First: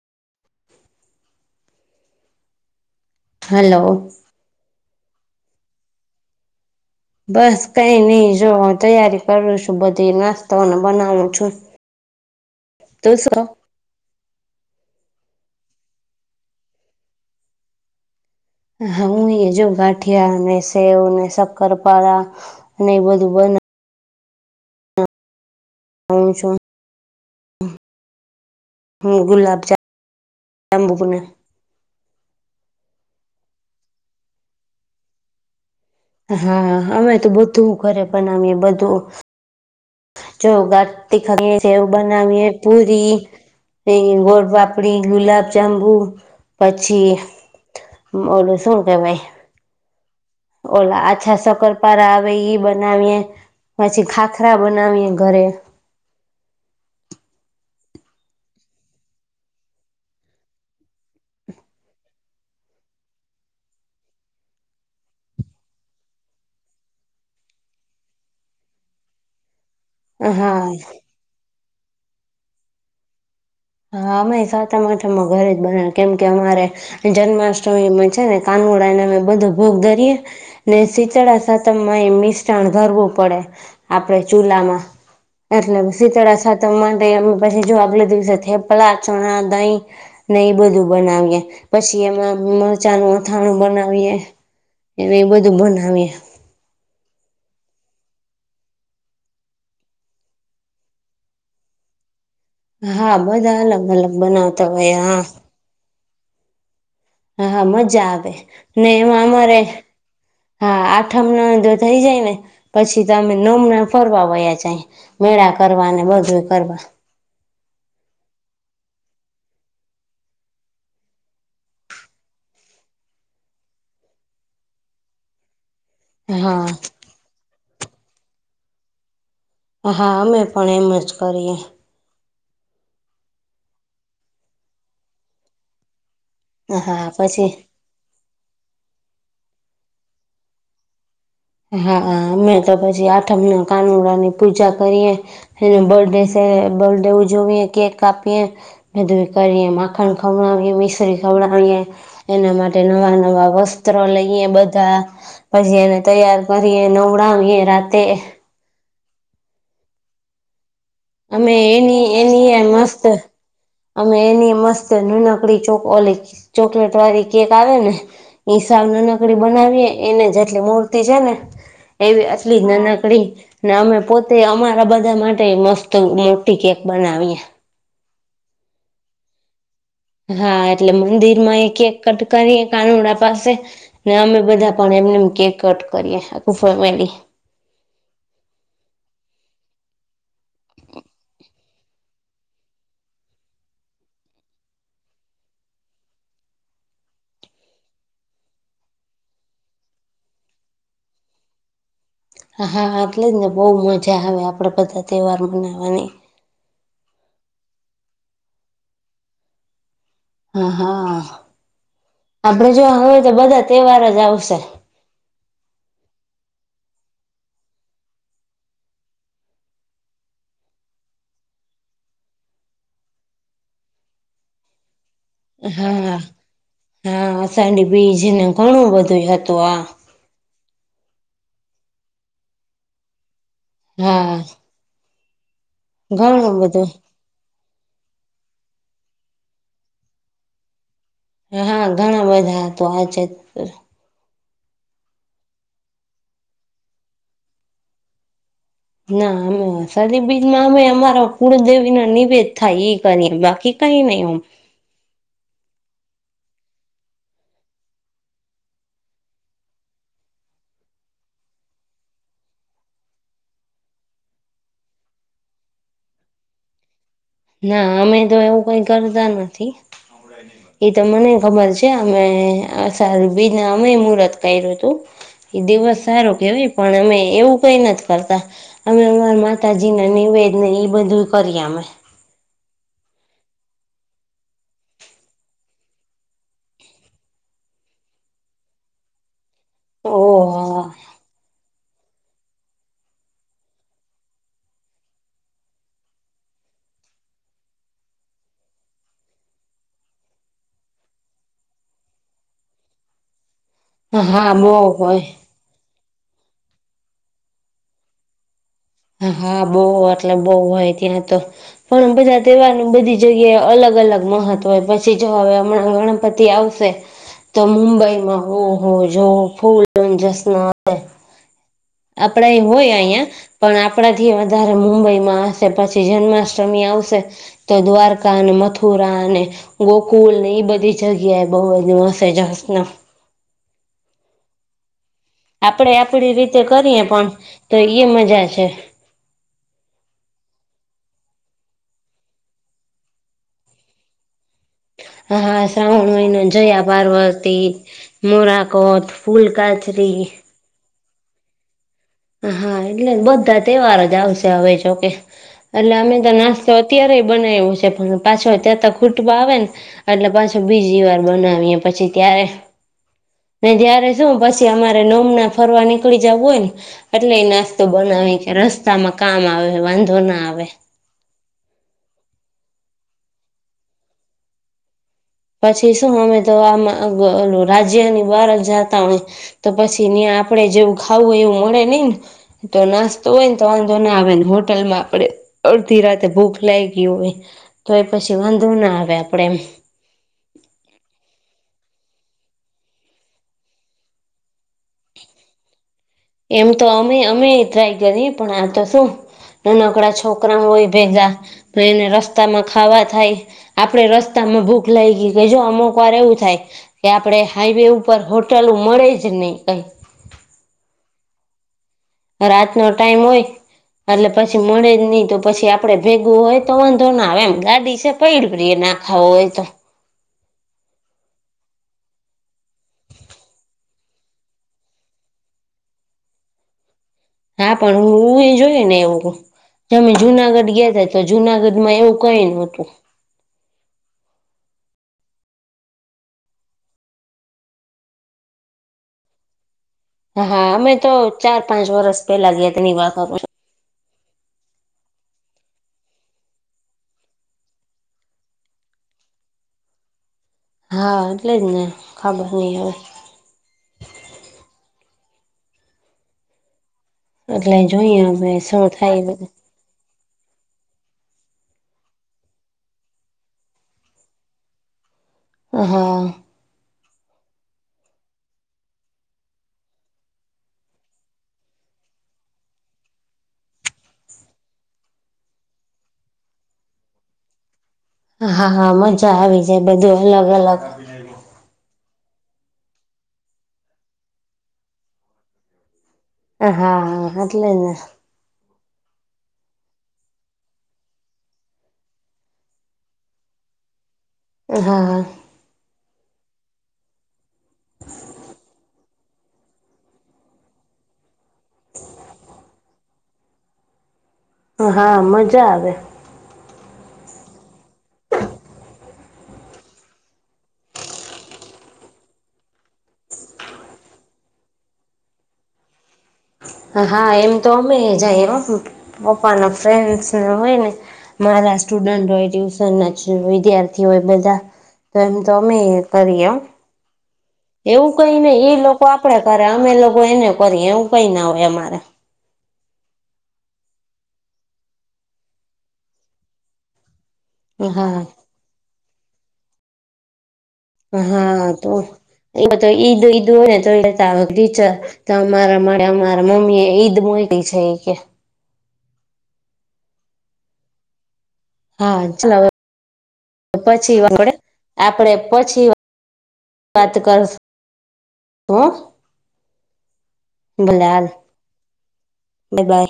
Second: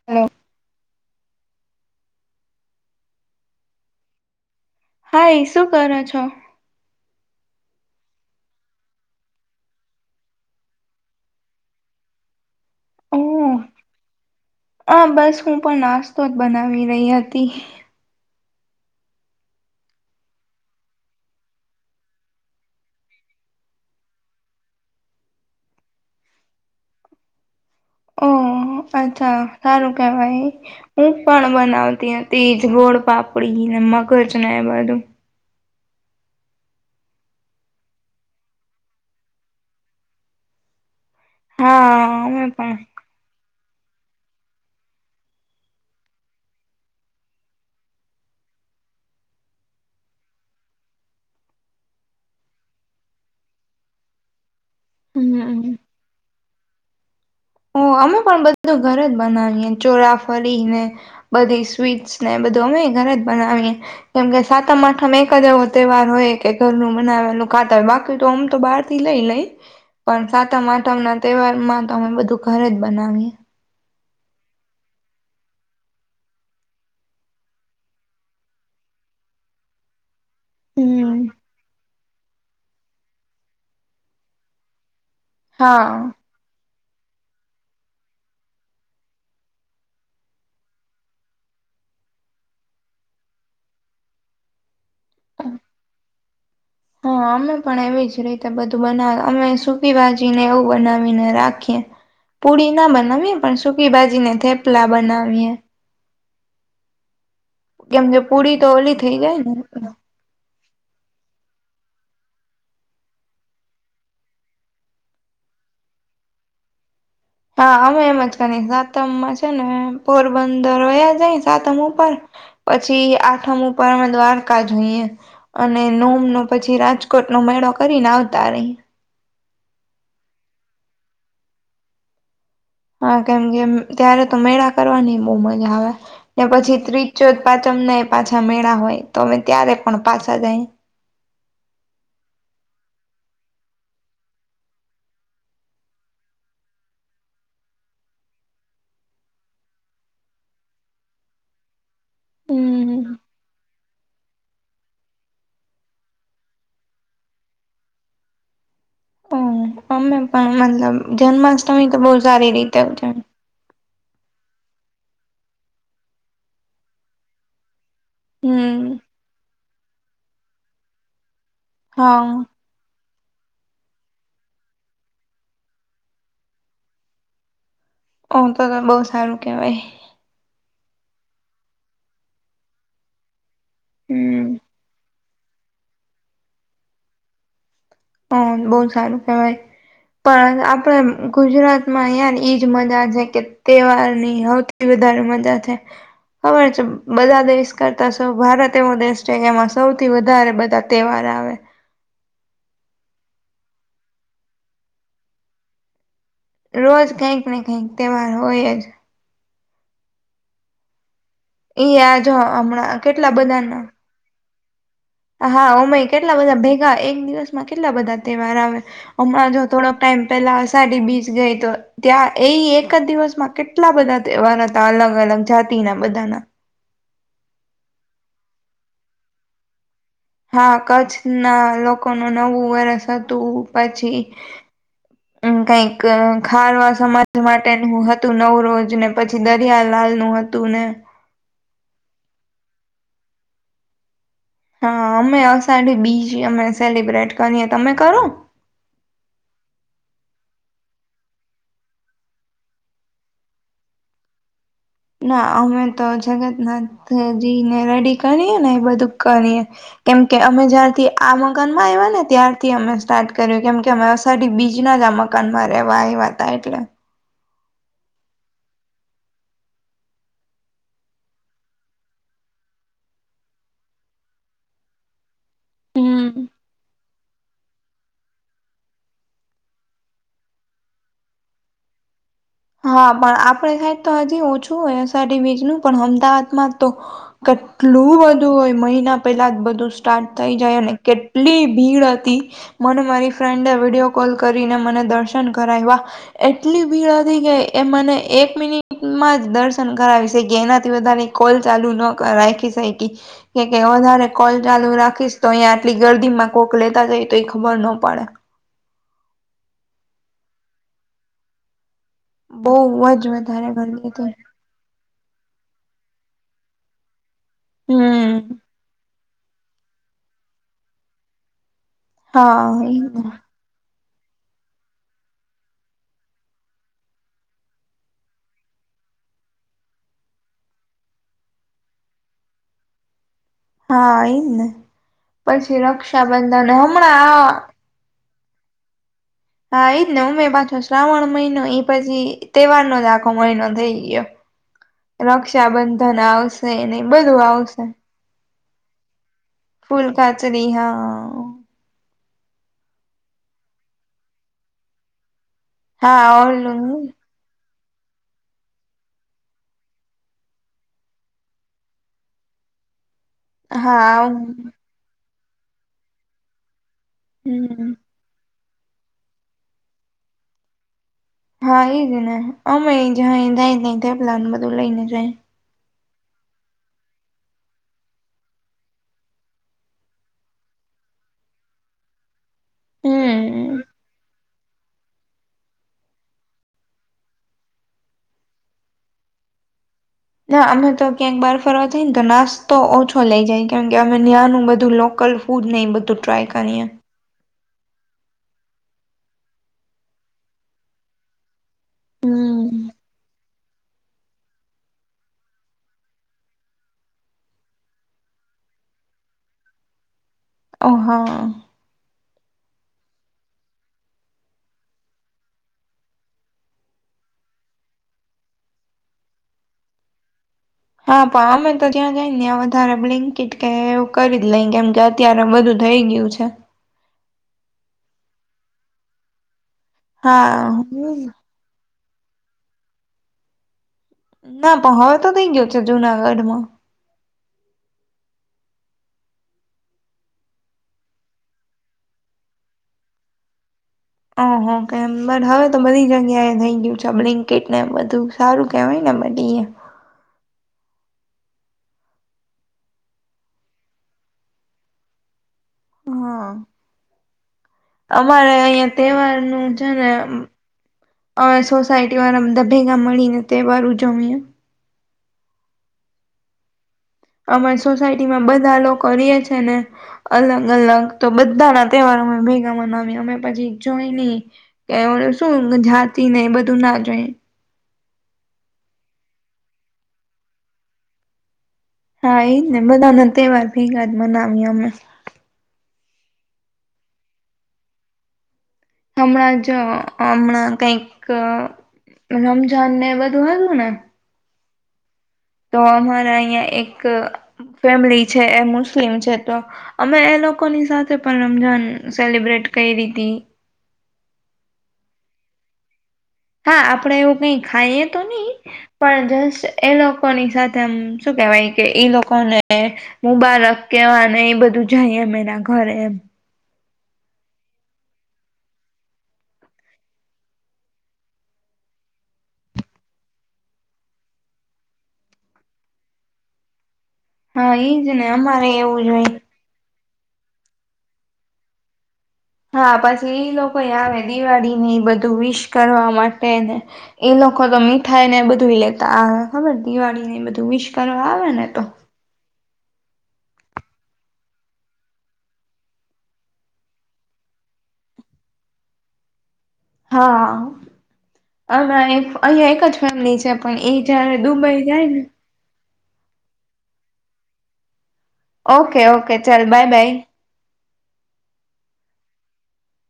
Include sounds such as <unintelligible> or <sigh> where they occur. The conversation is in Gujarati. <unintelligible> હલો. હાય શું કરો છો બસ કઈ નહી જો આ તૈયારી કરું છું બધી નાસ્તોને બનાવું છું. <inaudible> ઓહ <unintelligible> હા બસ હું પણ નાસ્તો જ બનાવી રહી હતી. હા હું એ જો ગાંઠિયા અને સેવ અને શક્કરપાારા ને એ બધું બના <inaudible> <inaudible> ગુલાબ જાંબુને બનાવતી હતી ગોળ પાપડી ને મગજ ને એ બધૂ હા અમે તો બધુ ઘરે બનાવીએ બધુ જો ગા તે <unintelligible> એવુ હા અમે બનાવીએે પણ પુરી ગોડપાપડી ગુલાબ જાંબુ પછી બોલો શુ ગમે? ઓલા આછા સકરપારા આવે ઈ બનાવીએ પછી ખાખરા ખાખરા બનાવીએ ઘરે. હમ અમે પણ બધું ઘરે જ બનાવીએ ચોરાફળી ને બધી સ્વીટ્સ ને એ બધું અમે ઘરે જ બનાવીએ. કેમ કે સાતમ આઠમ એક જ એવો તહેવાર હોય કે ઘરનુ બનાવેલુ ખાતા હોય બાકી તો આમ તો બહાર થી લઈ લઈ પણ હા સાતમ આઠમ ના તહેવાર માં તો અમે બધું ઘરે જ બનાવીએ હા અમેય સાતમ આઠામાં ઘરે જ બના કેમ કે અમારે જન્માષ્ટમીમાં છે, ને કાનુડાને અમે બધો ભોગ ધરીએે ને હમ શીચળા સાતમમાં એ મિશતાણ ધારવુ પડે આપડે ચૂલામા એટલે હા શીતળા સાતમ માટે પછી જો આગલે દિવસે થેપલા, ચણા, દહીં ને એ બધું બનાવીએ પછી એમાં મરચાનુ અથાણું બનાવીએ અને એ બધું બનાવીએ હા અમે પણ એવી જ રીતે બધું બનાવે અમે સૂકી ભાજી ને એવું બનાવીને રાખીએ પૂરીના હા બનાવીએ પણ બધા અલગ સુકી અલગ ભાજી ને બનાવતા થેપલા હોય હા બનાવીએ હા હા કેમ મજા કે આવે પૂરી તો ને ઓલી થઈ એમાં જાય અમારે ને હા આઠમ ના જો થઇ જાય ને પછી તો અમે નોમ ના ફરવા વયા જાય મેળા કરવા ને બધું કરવા હા અમે એમ જ કરી સાતમમાં છે, ને પોરબંદર હોયા જાય સાતમ ઉપર પછી આઠમ ઉપર અમે દ્વારકા જોઈએ અને નો ન પછી હા રાજકોટ નો મેળો કરીને આવતા રહી હા અમે પણ એમ જ કરીએ હા કેમ કે ત્યારે તો મેળા કરવાની બો મજા આવે ને પછી ત્રીજ હા ચોથ પછી પાચમના પાછા મેળા હોય તો અમે ત્યારે પણ પાછા જાય હા અમે તો પછી આઠમના કાનુડાની પૂજા કરીએ <unintelligible> બર્થડે સે બર્થડે ઉજવીએ કેક કાપીએ બધું કરીએ માખણ ખવડાવી મિશ્રી ખવડાવીએ એના માટે હમ નવા નવા વસ્ત્રો લઈએ બધા પછી એને તૈયાર કરીએ નવડાવીએ રાતે હમ અમે પણ મતલબ અમે જન્માષ્ટમી તો એની બહુ એની સારી એ રીતે મસ્ત ઉજવી. અમે એની મસ્ત નાનકડી ચોક અલી ચોકલેટ વાળી કેક આવે ને હમ હિસાબને નકડી બનાવીએ એને જેટલી મૂર્તિ છે, ને એવી હા આટલી જ નાનકડી ને અમે પોતે અમારા બધા માટે મસ તો મોટી કેક બનાવીએ હ તો તો બો સારું કેવાય હા એટલે મંદિરમાં એક એક કટ કરીએ કાનુડા પાસે ને અમે હમ. બધા પણ એમને કેક કટ કરીએ આખું ફેમેલી હમ બો સારું કેવાય પણ આપડે ગુજરાતમાં અયા ઈજ મજા છે, કે તહેવારની હો એ વધારે મજા છે. ખબર છે, બધા દેશ કરતા સૌ ભારત એવો દેશ છે, કે એમાં સૌથી વધારે બધા તહેવાર આવે હા આટલે જ ને બો મજા આવે આપણે બધા તહેવાર મનાવવાની રોજ કઈક ને કઈક તહેવાર હોય જ હા હા એ આ આપડે જો હમણાં હવે તો કેટલા બધા બધાના તહેવાર જ આવશે હા અમેય કેટલા બધા ભેગા એક દિવસમાં કેટલા બધા તહેવાર આવે હમણાં જો થોડોક ટાઈમ પેલા અષાઢી બીજ ગઈ તો ત્યાં એ એક જ દિવસમાં કેટલા બધા તહેવાર હતા અલગ અલગ જાતિના હા હા બધાના હા અસાડી બીજ ને ઘણું બધું હતું આ હા કચ્છના લોકોનું નવું વર્ષ હતું પછી હા કઈક ઘણું બધું ખારવા સમાજ જ માટેનું હતું નવું રોજ ને પછી દરિયા લાલનું હતું ને હા ઘણા બધા તો આ છેે. હા અમે અષાઢી બીજી અમે સેલિબ્રેટ કરીએ તમે કરો ના અમે શદીબીજમાં અમે અમારા કુળદેવી ના નિવેદ થાય એ કરીએ બાકી કહી નહી હુ ના અમે તો જગન્નાથજી ને રેડી કરીએ ને એ બધું કરીએ. કેમ કે અમે જ્યારથી આ મકાન માં આવ્યા ને ત્યારથી અમે સ્ટાર્ટ કર્યું કેમ કે અમે અષાઢી બીજના જ આ મક દુકાન માં રેવા આયવા હતા એટલે ના અમે તો એવું કઈ કરતા નથી. એ તો મને ખબર છે અમે અષાઢી બીજના અમે મુહર્ત કર્યું હતુ એ દિવસ સારો હમ કેવાય પણ અમે એવું કઈ નથી. કરતા અમે અમારા માતાજીને નિવેદ ને એ બધું કરીએ અમે હા પણ આપણે સાઈડ તો હજી ઓછું હોય અષાઢી બીજનું પણ અમદાવાદમાં તો કેટલું બધું હોય મહિના પેલા જ બધું સ્ટાર્ટ થઈ જાય ઓહ અને કેટલી ભીડ હતી મને મારી ફ્રેન્ડે વિડીયો કોલ કરીને મને દર્શન કરાવ્યા. એટલી ભીડ હતી. થઈ જાય એ મને એક મિનિટમાં જ દર્શન કરાવી છે કે એનાથી વધારે કોલ ચાલુ ન રાખી શૈકી કે કે વધારે કોલ હા બહુ ચાલુ હોય રાખીશ તો અહીંયા આટલી ગર્દીમાં કોક લેતા જાય તો એ ખબર ના પડે હા બહુ એટલે બહુ હોય ત્યાં તો પણ બધા તેવારનું બહુ બધી જ જગ્યાએ વધારે અલગ ગરદી અલગ હતી મહત્વ તો પછી જો હવે હમણાં ગણપતિ આવશે તો મુંબઈમાં હમ ઓ હો જો ફૂલ જસન આપડે એ હા હોય એ અહિયા. પણ આપણાથી વધારે મુંબઈમાં હશે પછી જન્માષ્ટમી આવશે તો દ્વારકા અને મથુરા અને ગોકુલ ને એઈ બધી જગ્યા એ બહુ એ હસે જસના હા એઈ જ ને પછી આપણે આપડી રીતે રક્ષાબંધન કરીએ હમણાં પણ આ તો ઈએ મજા છે. હા એઈજ ને ઉમે પાછો શ્રાવણ મહિનો એ પછી તહેવારનો જ આખો મહિનો થઈ ગયો. હા શ્રાવણ રક્ષાબંધન મહિનો આવશે જયા ને બધું પાર્વતી આવશે મોરાકોટ ફૂલ કાચરી ફ હા હા એટલે બધા તહેવાર જ આવશે હવે જોકે એટલે અમે હા તો નાસ્તો ઓલું અત્યારે બનાવ્યું છે પણ પાછો ત્યાં તો ખૂટવા આવે ને એટલે પાછો બીજી વાર બનાવીએ પછી ત્યારે જયારે હા શું પછી અમારે નમના ફરવા નીકળી જવું હોય ને એટલે એ નાસ્તો હમ બનાવે કે રસ્તામાં કામ આવે વાંધો ના આવે હા એ જ ને અમે જ થાય પ્લાન બધું લઈ ને જાય પછી શું અમે તો આ રાજ્યની બાર જાતા હોય તો પછી ્યાં આપડે જેવું ખાવું એવું મળે નહ ને તો નાસ્તો હોય ને તો હમ વાંધો ના આવે ને હોટલમાં આપડે અડધી રાતે ભૂખ લાગ ગય હોય તો એ પછી વાંધો ના આવે આપણેે એમ ના અમે તો ક્યાંક બાર ફરવા થાય ને તો નાસ્તો ઓછો લઈ જાય કેમ કે અમે ના્યાનું બધું લોકલ ફૂડ નહીં બધું ટ્રાય એમ તો કરીએ અ અમે ટ્રાય કરી પણ આ તો શું નાનકડા છોકરા હોય ભેગા તો એને રસ્તામાં હમ ખાવા થાય આપડે રસ્તામાં ભૂખ લાગ ગઈ કે જો અમુક વાર એવું થાય કે આપણે હાઈવે ઉપર હોટલ મળે જ નહી કઈ ઓહા રાત નો ટાઈમ હોય એટલે પછી મળે જ નહીિ તો પછી આપડે ભેગું હોય તો વાંધો ના આવે એમ ગાડી છે પૈડ પ્રિય નાખાવ હોય તો હા પણ અમે તો ત્યાં જઈ ને્યા વધારે બ્લિન્કટ કે એવું કરી લઈ કેમ કે અત્યારે બધું થઈ ગયું છે. હા પણ હું એ જોઈ ને એવું તમે હા જુનાગઢ ગયાતા તો જુનાગઢ માં એવું કઈ ન હતું ના પણ હવે તો થઇ ગયો છે જુનાગઢ માં હા અમે તો ચાર પાંચ વરષ પેલા ગયા તેની વાર ઓહ કેમ બ હવે તો બધી જગ્યા એ થઈ ગયું છે બ્લન્કેટ ને એમ બધું હારું કેવાયને બ દડીવ હા એટલે જ ને ખબર નહી હવે હા એટલે જોઈએ હવે અમારે શું અહિયાં થાય તહેવાર બધું નું છે ને અવે સોસાયટી વાળા દા ભેગા મળીને તહેવાર ઉજમએ હા અમારી સોસાયટી માં બધા લોકો રીએ છે ને અલગ અલગ તો બધાના તહેવારો અમે ભેગા મનાવી્યા અમે પછી જોઈ નહી કે શું જાતિ ને બધું ના જોઈ હા હા મજા આવી જાય બધું અલગ અલગ હા એજ ને બધાના તહેવાર ભેગા જ મનાવીએ અમે હા હા એટલે ને હમણાં જ હમણાં કઈક રમઝાન ને બધું હતું ને હા હ તો અમારા અહિયાં એક ફેમિલી છે એ મુસ્લિમ છે તો અમે એ લોકોની સાથે પણ રમજાન સેલિબ્રેટ કયરી હતી હા મજા આવે હા આપડે એવું કઈ ખાઈએ તો નહી પણ જસ્ટ એ લોકોની સાથેમ શું કેહેવાય કે ઈ લોકોને હું બાળક કેવાને એ બધું જઈએ મેરા ઘરે એમ હા એમ તો અમે જ પપ્પા ના ફ્રેન્ડસ હોય ને મારા સ્ટુડન્ટ હોય ટ્યુશન ના વિદ્યાર્થી હોય બધા તો એમ તોમે કરીય હા એઈજ એવું ને કઈ નઈ અમારે એ એવું લોકો જ હોય આપડે કરે અમે લોકો એને કરીએ એવું કઈ ના હોય અમારે હા પછી ઈ લોકો આવે દિવાળીને ઈ બધું વિશ કરવા માટે ને એ લોકો આખો તો હા મીઠાઈ ને બધું લેતા આવે ખબર દિવાળીને બધું વિસ હા તો એ બ તો ઈદ ઈદું હોય ને તો એ વીચર તો અમારા માટે અમારા મમ્મી એ ઈદ મોકીલી છે કે હમ્મ અમાં હા એક ચાલ અહિયાં એક જ ફેમિલી છે હવે પણ એ પછી જયારે આપડે દુબઈ જાય ને આપડે પછી વાત કરશુ ઓકે ઓકે ચાલ બાય બાય બુલાાલ બાય બાય